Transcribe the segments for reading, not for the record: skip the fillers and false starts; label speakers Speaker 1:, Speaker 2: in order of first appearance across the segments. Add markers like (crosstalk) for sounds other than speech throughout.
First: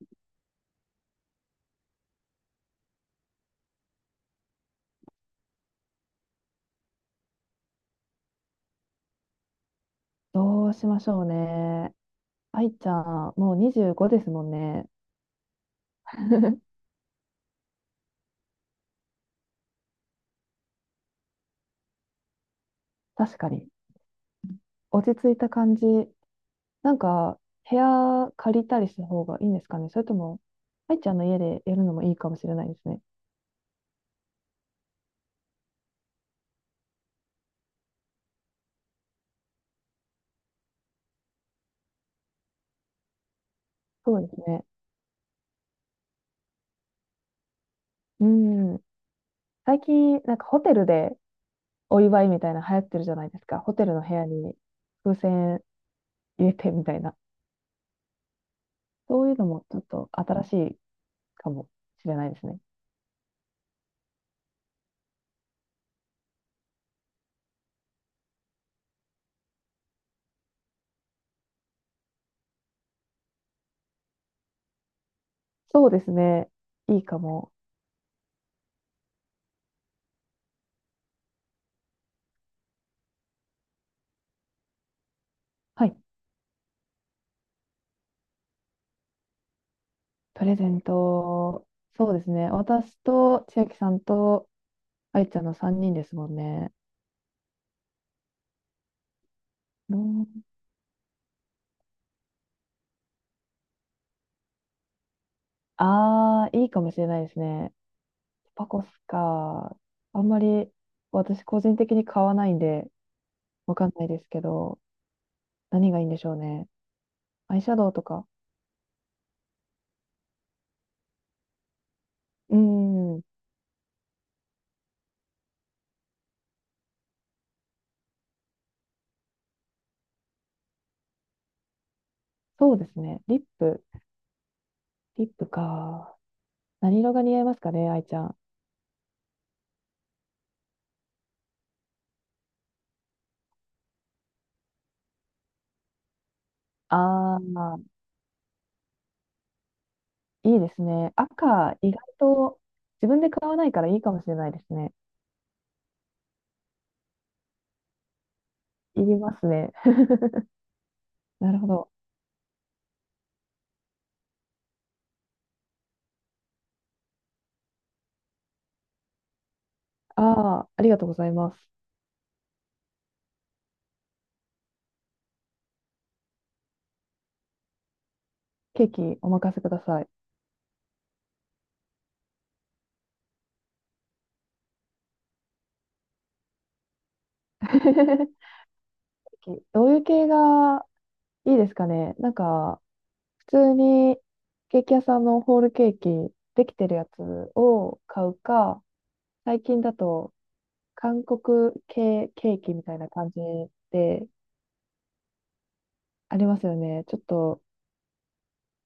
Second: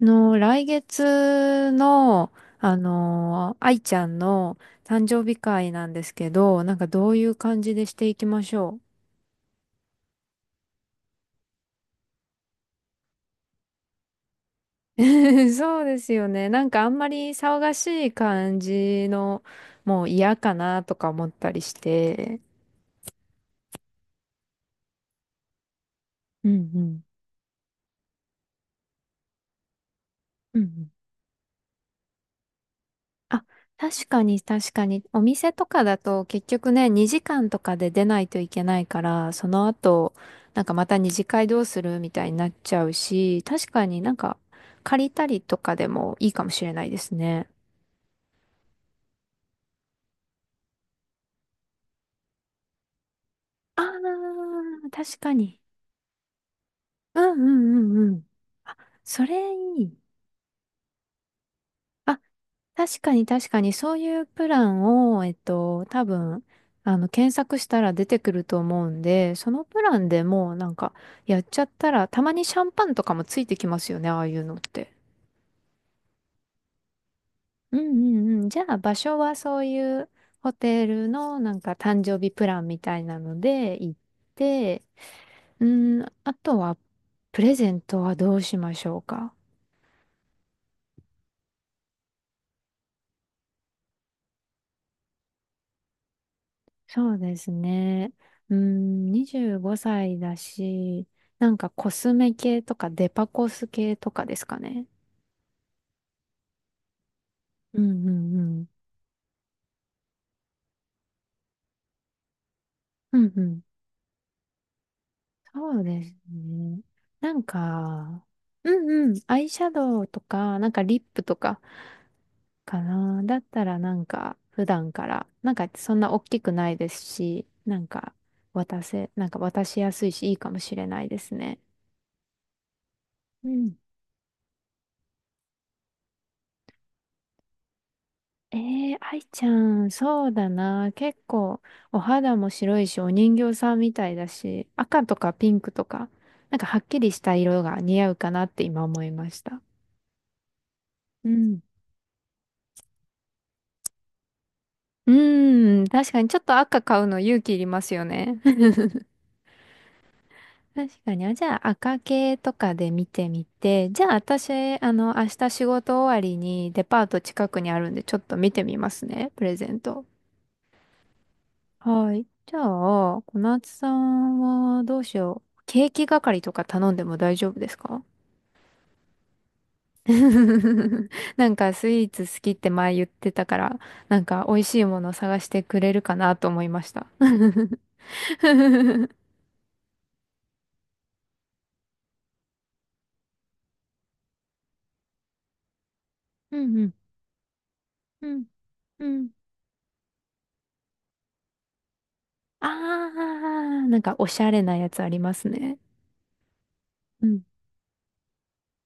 Speaker 1: の、来月の、あの愛ちゃんの誕生日会なんですけど、なんかどういう感じでしていきましょう。
Speaker 2: どうしましょうね。愛ちゃん、もう25ですもんね。
Speaker 1: (laughs) そうですよね。なんか
Speaker 2: (laughs)
Speaker 1: あんまり騒がしい感じの、もう嫌かなとか思ったりして。
Speaker 2: 確かに。落ち着いた感じ。
Speaker 1: うんう
Speaker 2: なん
Speaker 1: ん。
Speaker 2: か、部屋借りたりした方がいいんですかね。それとも、
Speaker 1: うんうん。
Speaker 2: 愛ちゃんの家でやるのもいいかもしれないですね。
Speaker 1: あ、確かに確かに。お店とかだと結局ね、2時間とかで出ないといけないから、その後、なんかまた二次会どうするみたいになっちゃうし、確かになん
Speaker 2: そうで
Speaker 1: か
Speaker 2: すね。
Speaker 1: 借りたりとかでもいいかもしれないですね。
Speaker 2: うん。最近、なんかホテルでお祝いみたいな流行ってるじゃないですか。ホ
Speaker 1: あ
Speaker 2: テ
Speaker 1: あ、
Speaker 2: ルの部屋に風
Speaker 1: 確かに。
Speaker 2: 船入れてみたいな。
Speaker 1: うんうんうんうん。そ
Speaker 2: そうい
Speaker 1: れ
Speaker 2: うのもちょ
Speaker 1: い
Speaker 2: っ
Speaker 1: い。
Speaker 2: と新しいかもしれ
Speaker 1: あ、
Speaker 2: ないですね。
Speaker 1: 確かに確かに、そういうプランを、多分、検索したら出てくると思うんで、そのプランでもうなんか、やっちゃったら、たまにシャンパンとかもついてきますよね、ああいうのって。
Speaker 2: そうですね。いいかも。
Speaker 1: うんうんうん。じゃあ、場所はそういうホテルのなんか誕生日プランみたいなので行って、う
Speaker 2: はい。
Speaker 1: ん、あとは、プレゼントはどうしましょうか。
Speaker 2: プレゼント、そうですね。私と千秋さんと愛ちゃんの3人ですもんね。
Speaker 1: そうですね。うん、25
Speaker 2: ど
Speaker 1: 歳
Speaker 2: う、
Speaker 1: だし、なんかコスメ系とかデパコス系とかですかね。
Speaker 2: ああ、いいかもしれないですね。
Speaker 1: うんうんう
Speaker 2: パ
Speaker 1: ん。
Speaker 2: コスか。あんまり私個人的に買わないんで、
Speaker 1: うんうん。
Speaker 2: わかんないですけど、
Speaker 1: そう
Speaker 2: 何がい
Speaker 1: で
Speaker 2: いん
Speaker 1: す
Speaker 2: でしょうね。
Speaker 1: ね。なん
Speaker 2: アイシャドウと
Speaker 1: か、
Speaker 2: か。
Speaker 1: うんうん。アイシャドウとか、なんかリップとか
Speaker 2: う
Speaker 1: か
Speaker 2: ーん、
Speaker 1: な。だったらなんか普段から、なんかそんな大きくないですし、なんか渡せ、なんか渡しやすいしいいかもしれないですね。
Speaker 2: そうですね。リッ
Speaker 1: うん。
Speaker 2: プ。リップか。何色が似合いますかね、愛ちゃん。
Speaker 1: ええー愛ちゃん、そうだな。結構、お肌も白いし、お人形さんみたいだし、赤とかピンクとか、なんかはっきりした
Speaker 2: あ
Speaker 1: 色が
Speaker 2: あ、
Speaker 1: 似合うかなって今思いました。
Speaker 2: いいですね。
Speaker 1: うん。
Speaker 2: 赤、意外と自分で買わないからいいかもしれないですね。
Speaker 1: うーん、確かにちょっと赤買うの勇気いりますよね。(laughs)
Speaker 2: いりますね。
Speaker 1: 確かに。あ、じ
Speaker 2: な
Speaker 1: ゃ
Speaker 2: るほ
Speaker 1: あ
Speaker 2: ど。
Speaker 1: 赤系とかで見てみて、じゃあ私、明日仕事終わりにデパート近くにあるんで、ちょっと見てみますね、プレゼント。
Speaker 2: ああ、ありがとうございます。
Speaker 1: はい。じゃあ、小夏さんはどうしよう。ケーキ係とか頼んでも大丈夫ですか？
Speaker 2: ケーキお任せください。
Speaker 1: (laughs) なんかスイーツ好きって前言ってたから、なんか美味しいものを探してくれるかなと思いました。(laughs) う
Speaker 2: (laughs)
Speaker 1: ん
Speaker 2: ケーキどういう系がいいですかね、普通にケーキ屋さんのホールケーキ
Speaker 1: う
Speaker 2: できて
Speaker 1: ん。
Speaker 2: るやつを買
Speaker 1: う
Speaker 2: う
Speaker 1: ん。
Speaker 2: か、
Speaker 1: うん。
Speaker 2: 最近だと韓国系ケー
Speaker 1: あ
Speaker 2: キみたいな感じ
Speaker 1: あ、なんかお
Speaker 2: で
Speaker 1: しゃれなやつありますね。
Speaker 2: ありますよね。ちょっ
Speaker 1: うん。
Speaker 2: と、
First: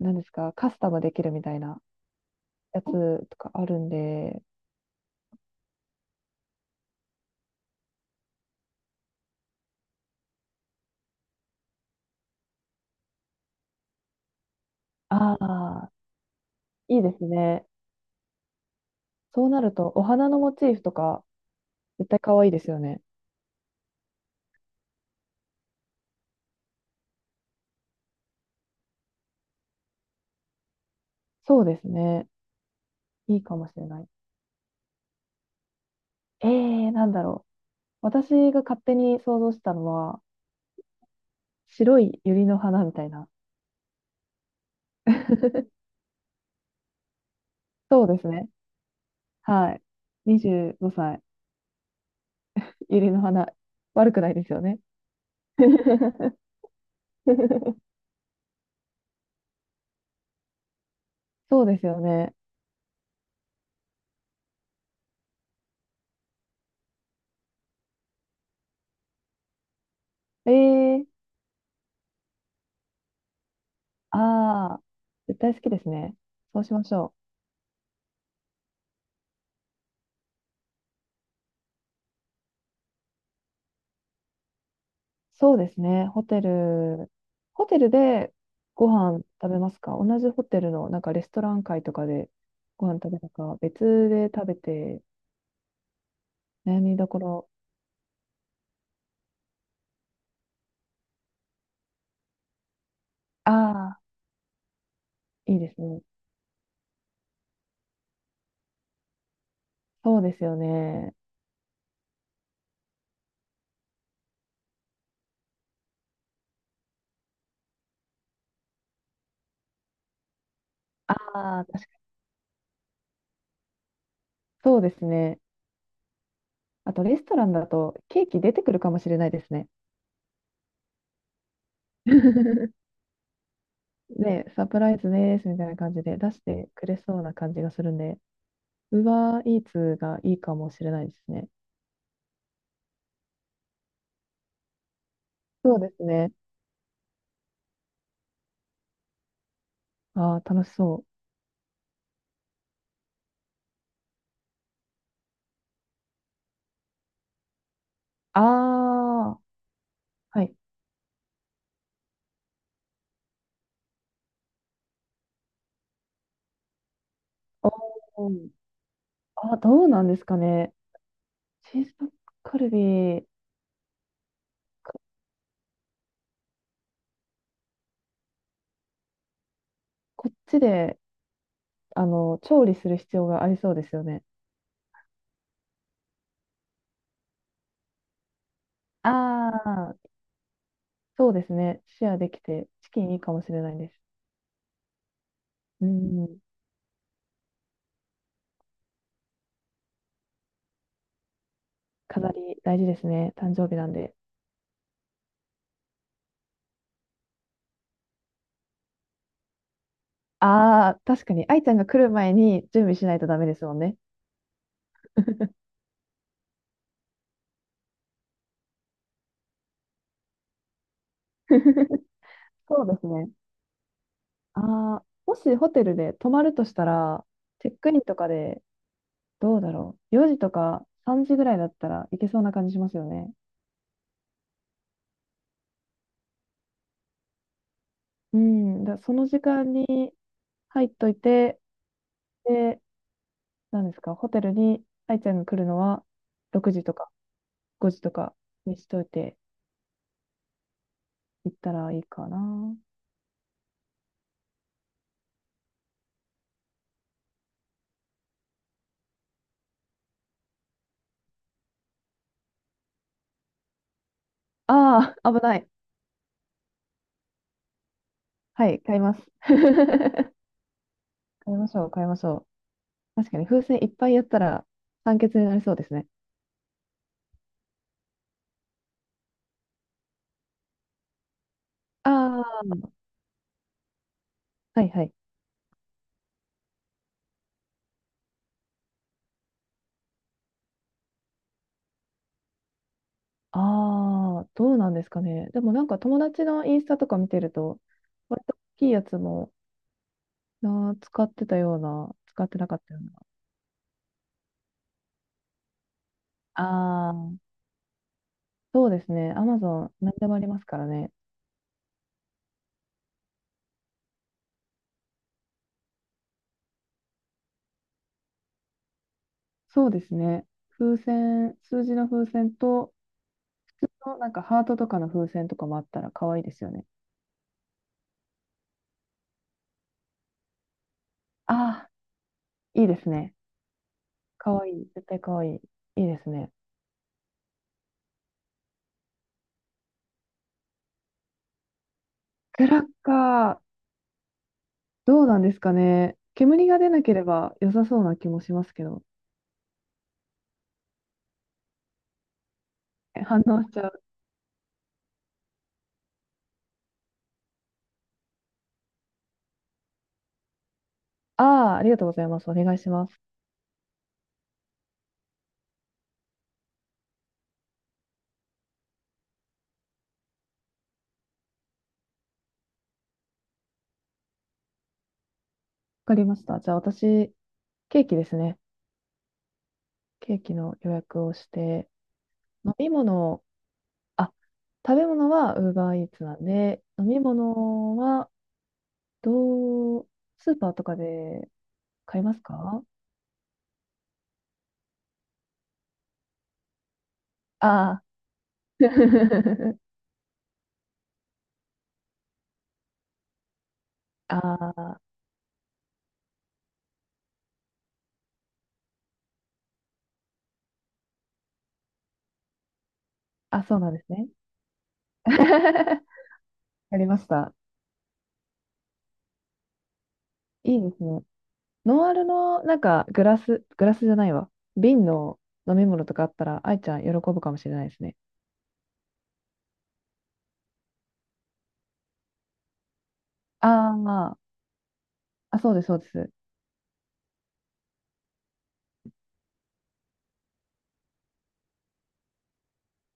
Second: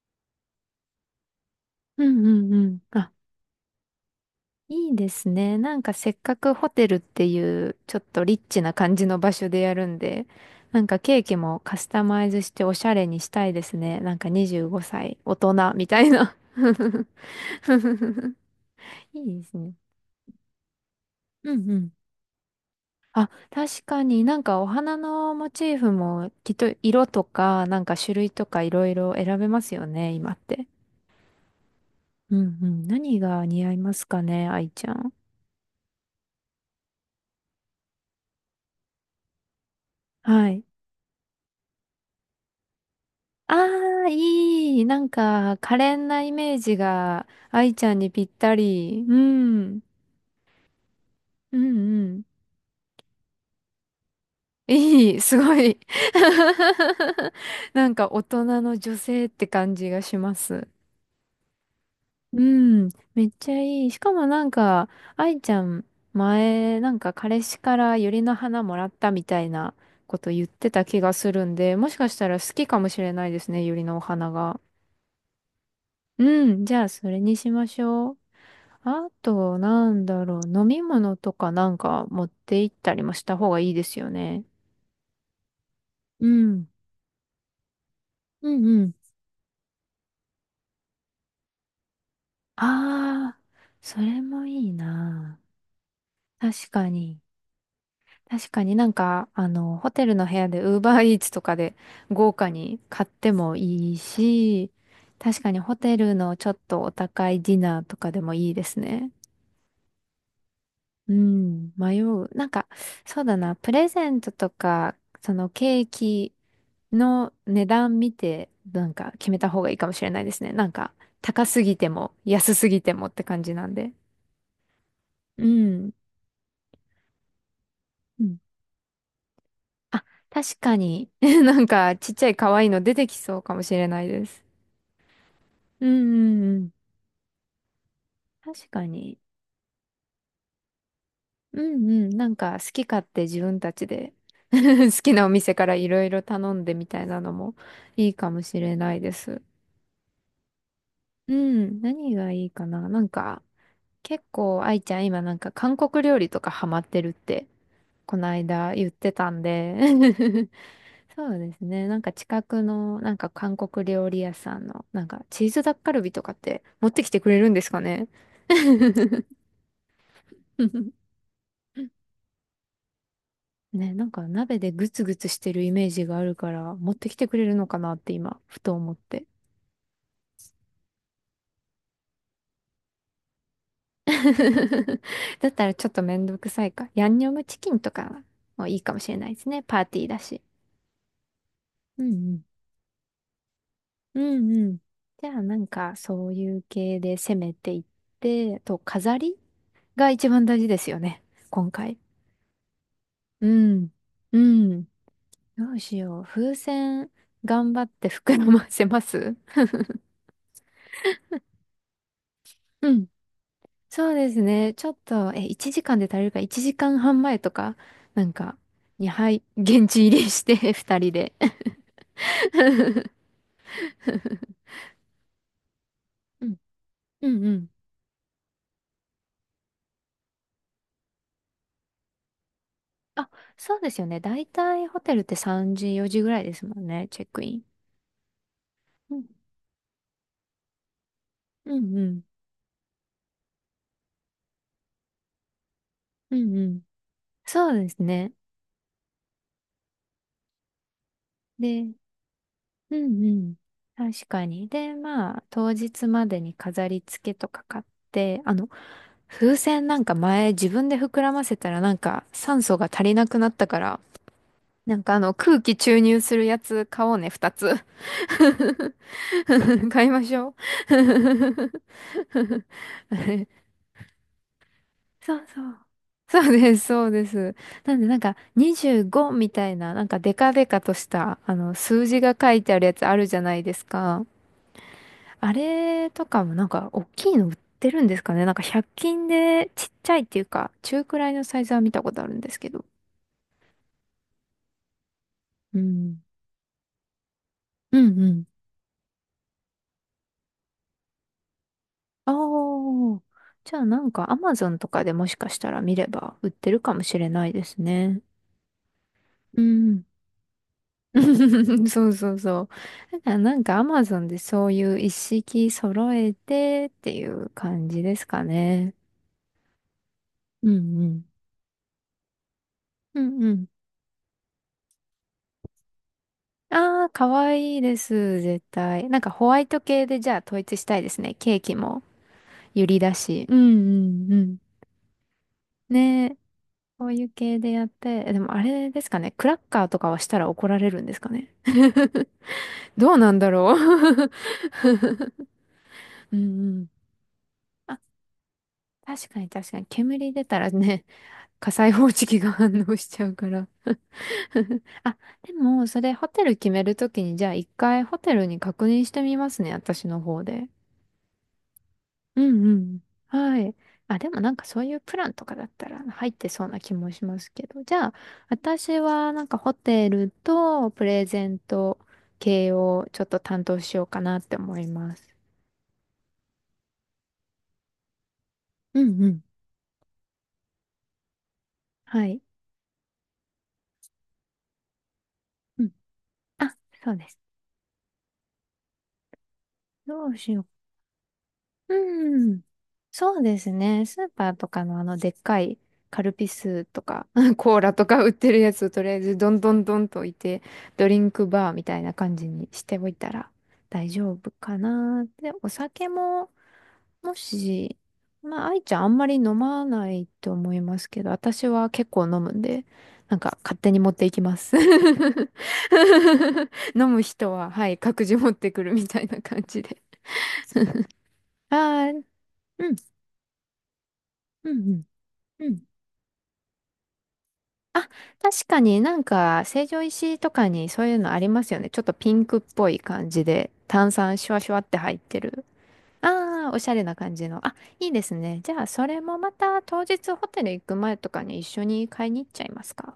Speaker 2: 何ですか、カスタムできるみたいな
Speaker 1: うんうんうん。
Speaker 2: やつ
Speaker 1: あ、
Speaker 2: とかあるんで、
Speaker 1: いいですね。なんかせっかくホテルっていうちょっとリッチな感じの場所でやるんで、なんかケーキもカスタマイズしておしゃれにしたいですね。なんか25歳大
Speaker 2: あ
Speaker 1: 人み
Speaker 2: あ、
Speaker 1: たいな。
Speaker 2: いいですね。
Speaker 1: (laughs) いいで
Speaker 2: そう
Speaker 1: す
Speaker 2: な
Speaker 1: ね。
Speaker 2: ると、お花のモチーフとか
Speaker 1: うんうん。
Speaker 2: 絶対可愛いですよね。
Speaker 1: あ、確かになんかお花のモチーフもきっと色とかなんか種類とかいろいろ選べますよね、今って。
Speaker 2: そうですね。
Speaker 1: うんうん。何
Speaker 2: いい
Speaker 1: が
Speaker 2: か
Speaker 1: 似
Speaker 2: も
Speaker 1: 合
Speaker 2: し
Speaker 1: い
Speaker 2: れ
Speaker 1: ま
Speaker 2: な
Speaker 1: す
Speaker 2: い。
Speaker 1: かね、愛ちゃん。
Speaker 2: えー、なんだろう。私が勝手に想像したのは、
Speaker 1: はい。
Speaker 2: 白い百合の花みたいな。
Speaker 1: ああ、いい。なんか、可
Speaker 2: (laughs)
Speaker 1: 憐なイメージが、愛ちゃん
Speaker 2: そう
Speaker 1: に
Speaker 2: で
Speaker 1: ぴっ
Speaker 2: すね。
Speaker 1: たり。う
Speaker 2: は
Speaker 1: ん。
Speaker 2: い。25歳、
Speaker 1: うんうん。
Speaker 2: 百合の花。悪くないですよね。
Speaker 1: いい。(laughs) すごい。
Speaker 2: (laughs)
Speaker 1: (laughs) なんか、大人の女性って感じがします。
Speaker 2: そうですよね。
Speaker 1: うん。めっちゃいい。しかもなんか、愛ちゃん、前、なんか、彼氏から百合の花もらったみたいなこと言っ
Speaker 2: え
Speaker 1: てた気
Speaker 2: ー、
Speaker 1: がするんで、もしかしたら好きかもしれないですね、百合のお
Speaker 2: あ
Speaker 1: 花が。
Speaker 2: あ、絶対好きですね。
Speaker 1: う
Speaker 2: そ
Speaker 1: ん。
Speaker 2: うし
Speaker 1: じゃ
Speaker 2: ま
Speaker 1: あ、
Speaker 2: し
Speaker 1: そ
Speaker 2: ょ
Speaker 1: れ
Speaker 2: う。
Speaker 1: にしましょう。あと、なんだろう、飲み物とかなんか持って行ったりもした方がいいですよね。
Speaker 2: そうですね。ホ
Speaker 1: う
Speaker 2: テ
Speaker 1: ん。
Speaker 2: ル、ホテルで
Speaker 1: うんう
Speaker 2: ご
Speaker 1: ん。
Speaker 2: 飯食べますか、同じホテルのなんかレストラン会とかでご飯食べた
Speaker 1: ああ、
Speaker 2: か、
Speaker 1: そ
Speaker 2: 別
Speaker 1: れ
Speaker 2: で
Speaker 1: も
Speaker 2: 食べ
Speaker 1: いい
Speaker 2: て
Speaker 1: な。確
Speaker 2: 悩
Speaker 1: か
Speaker 2: みどこ
Speaker 1: に。
Speaker 2: ろ。
Speaker 1: 確かになんか、ホテルの部屋でウーバーイーツとかで豪華に買って
Speaker 2: あ
Speaker 1: もいい
Speaker 2: あ、
Speaker 1: し、確か
Speaker 2: い
Speaker 1: に
Speaker 2: いで
Speaker 1: ホ
Speaker 2: す
Speaker 1: テ
Speaker 2: ね。
Speaker 1: ルのちょっとお高いディナーとかでもいいですね。
Speaker 2: そうですよ
Speaker 1: う
Speaker 2: ね。
Speaker 1: ん、迷う。なんか、そうだな、プレゼントとか、そのケーキ、の値段見て、なんか決めた方がいいかもしれないですね。なんか、
Speaker 2: あ
Speaker 1: 高す
Speaker 2: あ、確
Speaker 1: ぎて
Speaker 2: かに。
Speaker 1: も、安すぎてもって感じなんで。
Speaker 2: そうですね。
Speaker 1: うん。
Speaker 2: あとレストランだとケ
Speaker 1: う
Speaker 2: ー
Speaker 1: ん。
Speaker 2: キ出てくるかもしれないですね。
Speaker 1: あ、確かに。(laughs) なんか、ちっちゃい可愛いの
Speaker 2: (laughs)
Speaker 1: 出てきそうかもしれないです。
Speaker 2: ね、サプライズですみたいな
Speaker 1: うん
Speaker 2: 感じ
Speaker 1: う
Speaker 2: で出し
Speaker 1: んう
Speaker 2: て
Speaker 1: ん。
Speaker 2: くれそうな感じがするんで、
Speaker 1: 確か
Speaker 2: ウーバ
Speaker 1: に。
Speaker 2: ーイーツがいいかもしれないですね。
Speaker 1: うんうん。なんか、好き勝手自分たちで (laughs) 好きなお店から
Speaker 2: そう
Speaker 1: い
Speaker 2: で
Speaker 1: ろ
Speaker 2: す
Speaker 1: いろ
Speaker 2: ね。
Speaker 1: 頼んでみたいなのもいいかもしれないです。
Speaker 2: ああ、楽しそう。
Speaker 1: うん。何がいいかな。なんか、結構、愛ちゃん今なんか韓国料理とかハマってるってこの
Speaker 2: あ
Speaker 1: 間言ってた
Speaker 2: あ、
Speaker 1: んで。
Speaker 2: は
Speaker 1: (laughs)
Speaker 2: い。
Speaker 1: そうですね。なんか近くの、なんか韓国料理屋さんの、なんかチーズタッカルビとかって持ってきてくれるんですかね？
Speaker 2: おー、
Speaker 1: (laughs)
Speaker 2: あ、どうなんですかね。チーズタッカルビ、
Speaker 1: ね、なんか鍋でグ
Speaker 2: こ
Speaker 1: ツグツしてるイメージがあるから、持ってきてくれるのかなって今、ふと思って。
Speaker 2: こっちで、あの、調理する必要がありそうですよね。
Speaker 1: (laughs) だったらちょっとめんどくさいか。ヤンニョムチキンとかもいいかもし
Speaker 2: あ
Speaker 1: れないですね。パーティー
Speaker 2: あ、
Speaker 1: だし。
Speaker 2: そうですね。
Speaker 1: うん
Speaker 2: シェアで
Speaker 1: う
Speaker 2: き
Speaker 1: ん
Speaker 2: て、チキンいいかもしれないです。
Speaker 1: うんうん。じゃあなん
Speaker 2: う
Speaker 1: かそう
Speaker 2: ん、
Speaker 1: いう系で攻めていって、と飾りが一番大事ですよね。今回。
Speaker 2: 飾り大事ですね。
Speaker 1: う
Speaker 2: 誕生日な
Speaker 1: ん。
Speaker 2: んで。
Speaker 1: うん。どうしよう。風船頑張って膨らませます。
Speaker 2: ああ、確かに、愛ちゃんが来る前に準
Speaker 1: う
Speaker 2: 備
Speaker 1: ん。
Speaker 2: しないとダメですもんね。
Speaker 1: そうですね。ちょっと、1時間で足りるか1時間半前とか、なんか、に、はい、現地入りして2人 (laughs) で。
Speaker 2: (laughs) そうですね。ああ、もしホテルで泊ま
Speaker 1: う
Speaker 2: る
Speaker 1: ん
Speaker 2: としたら、
Speaker 1: うんう
Speaker 2: チ
Speaker 1: ん。
Speaker 2: ェックインとかで、どうだろう。4時とか3時ぐらいだったらいけそうな感じしますよ
Speaker 1: あ、
Speaker 2: ね。
Speaker 1: そうですよね。だいたいホテルって3時、4時ぐらいですもんね。チェックイン。
Speaker 2: うん。だそ
Speaker 1: うん
Speaker 2: の時間に入っといて、
Speaker 1: うんうん。
Speaker 2: で、何ですか、ホテルに愛ちゃんが来るのは
Speaker 1: うんう
Speaker 2: 6
Speaker 1: ん。
Speaker 2: 時とか
Speaker 1: そうで
Speaker 2: 5時
Speaker 1: す
Speaker 2: と
Speaker 1: ね。
Speaker 2: かにしといて行ったら
Speaker 1: で、
Speaker 2: いいかな。
Speaker 1: うんうん。確かに。で、まあ、当日までに飾り付けとか買って、風船なんか前自分で膨らませたらなんか酸素が足りなくなったから、なん
Speaker 2: あ
Speaker 1: かあ
Speaker 2: あ、
Speaker 1: の
Speaker 2: 危な
Speaker 1: 空
Speaker 2: い。
Speaker 1: 気注入するやつ買おうね、二つ。
Speaker 2: はい、買います。
Speaker 1: (laughs) 買いまし
Speaker 2: (laughs)
Speaker 1: ょう。
Speaker 2: 買いましょう、買いましょ
Speaker 1: (laughs) あ
Speaker 2: う。確かに
Speaker 1: れ、
Speaker 2: 風船いっぱいやったら酸
Speaker 1: そ
Speaker 2: 欠に
Speaker 1: う
Speaker 2: なり
Speaker 1: そ
Speaker 2: そう
Speaker 1: う。
Speaker 2: ですね。
Speaker 1: そうです、そうです。なんで、なんか、25みたいな、なんか、デカデカとした、数字が
Speaker 2: あ
Speaker 1: 書いてあ
Speaker 2: あ、
Speaker 1: るやつあるじゃないですか。
Speaker 2: はいはい。
Speaker 1: あれとかも、なんか、大きいの売ってるんですかね。なんか、100均で、ちっちゃいっていうか、中くらいのサイズは見たことあるんですけど。
Speaker 2: ああ、どうなんですかね。でも
Speaker 1: う
Speaker 2: なんか友
Speaker 1: ん。
Speaker 2: 達のインスタとか見てると、
Speaker 1: うんうん。
Speaker 2: 割と大きいやつもあー使ってたような、
Speaker 1: あ
Speaker 2: 使ってなかったよう
Speaker 1: あ。
Speaker 2: な。
Speaker 1: じゃあ、なんか、アマゾンとかでもしかしたら見れば、売ってるかも
Speaker 2: ああ、
Speaker 1: しれないですね。
Speaker 2: そうですね。アマ
Speaker 1: う
Speaker 2: ゾン、
Speaker 1: ん。
Speaker 2: 何でもありますからね。
Speaker 1: (laughs) そうそうそう。だからなんかアマゾンでそういう一式揃えてっていう感じですかね。
Speaker 2: そうですね。
Speaker 1: う
Speaker 2: 風
Speaker 1: んうん。
Speaker 2: 船、数字の風船と、
Speaker 1: うんうん。
Speaker 2: 普通のなんかハートとかの風船とかもあったら可愛いですよね。
Speaker 1: ああ、かわいいです、絶対。なんかホワイト系でじゃあ統一したいですね。
Speaker 2: あ
Speaker 1: ケーキ
Speaker 2: あ、
Speaker 1: も
Speaker 2: い
Speaker 1: ユ
Speaker 2: い
Speaker 1: リ
Speaker 2: です
Speaker 1: だ
Speaker 2: ね。
Speaker 1: し。うんうんうん。
Speaker 2: 可愛い。絶対可愛い。いいで
Speaker 1: ね
Speaker 2: す
Speaker 1: え、
Speaker 2: ね。
Speaker 1: こういう系でやって。でもあれですかね。クラッカーとかはしたら怒られるんですかね。(laughs)
Speaker 2: クラッ
Speaker 1: どうなんだ
Speaker 2: カー、
Speaker 1: ろう。(laughs)
Speaker 2: どうなんですかね。
Speaker 1: うん
Speaker 2: 煙
Speaker 1: う
Speaker 2: が出
Speaker 1: ん。
Speaker 2: なければ良さ
Speaker 1: あ、
Speaker 2: そうな気もしますけど。
Speaker 1: 確かに確かに。煙出たらね。火災報知器が反応し
Speaker 2: え、
Speaker 1: ちゃう
Speaker 2: 反
Speaker 1: か
Speaker 2: 応
Speaker 1: ら。
Speaker 2: しちゃう。
Speaker 1: (laughs) あ、でも、それホテル決めるときに、じゃあ一回ホテルに確認してみますね、私の方で。
Speaker 2: ああ、ありがとうございま
Speaker 1: う
Speaker 2: す。お
Speaker 1: ん
Speaker 2: 願
Speaker 1: う
Speaker 2: いし
Speaker 1: ん。
Speaker 2: ます。わ
Speaker 1: はい。あ、でもなんかそういうプランとかだったら入ってそうな気もしますけど。じゃあ、私はなんかホテルとプレゼント系をちょっと担当しようかなって思います。
Speaker 2: かりました。じゃあ私、ケーキですね。
Speaker 1: うんうん。
Speaker 2: ケーキの予約をして、
Speaker 1: はい。
Speaker 2: 飲み物、あ、食べ物は
Speaker 1: うん。
Speaker 2: Uber Eats なん
Speaker 1: あ、
Speaker 2: で、飲
Speaker 1: そう
Speaker 2: み
Speaker 1: です。
Speaker 2: 物は、どう、
Speaker 1: どう
Speaker 2: ス
Speaker 1: し
Speaker 2: ー
Speaker 1: よう。
Speaker 2: パーとかで買います
Speaker 1: うん。
Speaker 2: か。
Speaker 1: そうですね。スーパーとかのあのでっかいカルピスとか、(laughs) コーラ
Speaker 2: ああ
Speaker 1: とか売ってるやつをとりあえずどんど
Speaker 2: ー。
Speaker 1: ん
Speaker 2: (laughs)
Speaker 1: どんと置いて、ドリンクバーみたいな感じにしておいたら大丈
Speaker 2: あ
Speaker 1: 夫か
Speaker 2: あ、
Speaker 1: な。で、お酒も、もし、まあ、愛ちゃんあんまり飲まないと思いますけど、私は結構飲むんで、なんか
Speaker 2: あ、そ
Speaker 1: 勝
Speaker 2: う
Speaker 1: 手
Speaker 2: なん
Speaker 1: に
Speaker 2: で
Speaker 1: 持
Speaker 2: す
Speaker 1: って
Speaker 2: ね。
Speaker 1: いきます。(laughs) 飲
Speaker 2: (laughs) やりま
Speaker 1: む
Speaker 2: し
Speaker 1: 人
Speaker 2: た。
Speaker 1: は、はい、各自持ってくるみたいな感じで。
Speaker 2: いいですね。
Speaker 1: あ
Speaker 2: ノン
Speaker 1: あ、う
Speaker 2: ア
Speaker 1: ん、
Speaker 2: ルの、なんか、グラス、グラスじゃないわ。
Speaker 1: うん、うん。
Speaker 2: 瓶の
Speaker 1: う
Speaker 2: 飲
Speaker 1: ん。
Speaker 2: み物とかあったら、愛ちゃん喜ぶかもしれないです
Speaker 1: あ、
Speaker 2: ね。
Speaker 1: 確かになんか成城石井とかにそういうのありますよね。ちょっとピンクっぽい感じで炭
Speaker 2: あ
Speaker 1: 酸シュワシュワって入って
Speaker 2: あ、あ、
Speaker 1: る。
Speaker 2: そうです、そうです。
Speaker 1: ああ、おしゃれな感じの。あ、いいですね。じゃあそれもまた当日ホテル行く前とかに一緒に買いに行っちゃいますか。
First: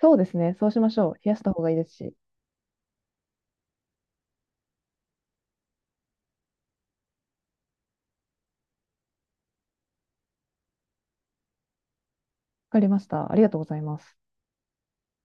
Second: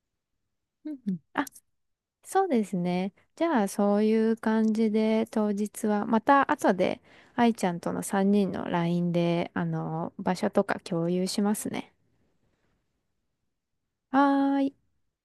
Speaker 2: そうですね。そうし
Speaker 1: う
Speaker 2: まし
Speaker 1: ん
Speaker 2: ょ
Speaker 1: う
Speaker 2: う。
Speaker 1: ん。
Speaker 2: 冷や
Speaker 1: あ、
Speaker 2: した方がいいですし。わ
Speaker 1: そうですね。じゃあそういう感じで当日はまた後で愛ちゃんとの3人の LINE であの場所とか共有しますね。
Speaker 2: かりました。ありがとうございます。
Speaker 1: はーい。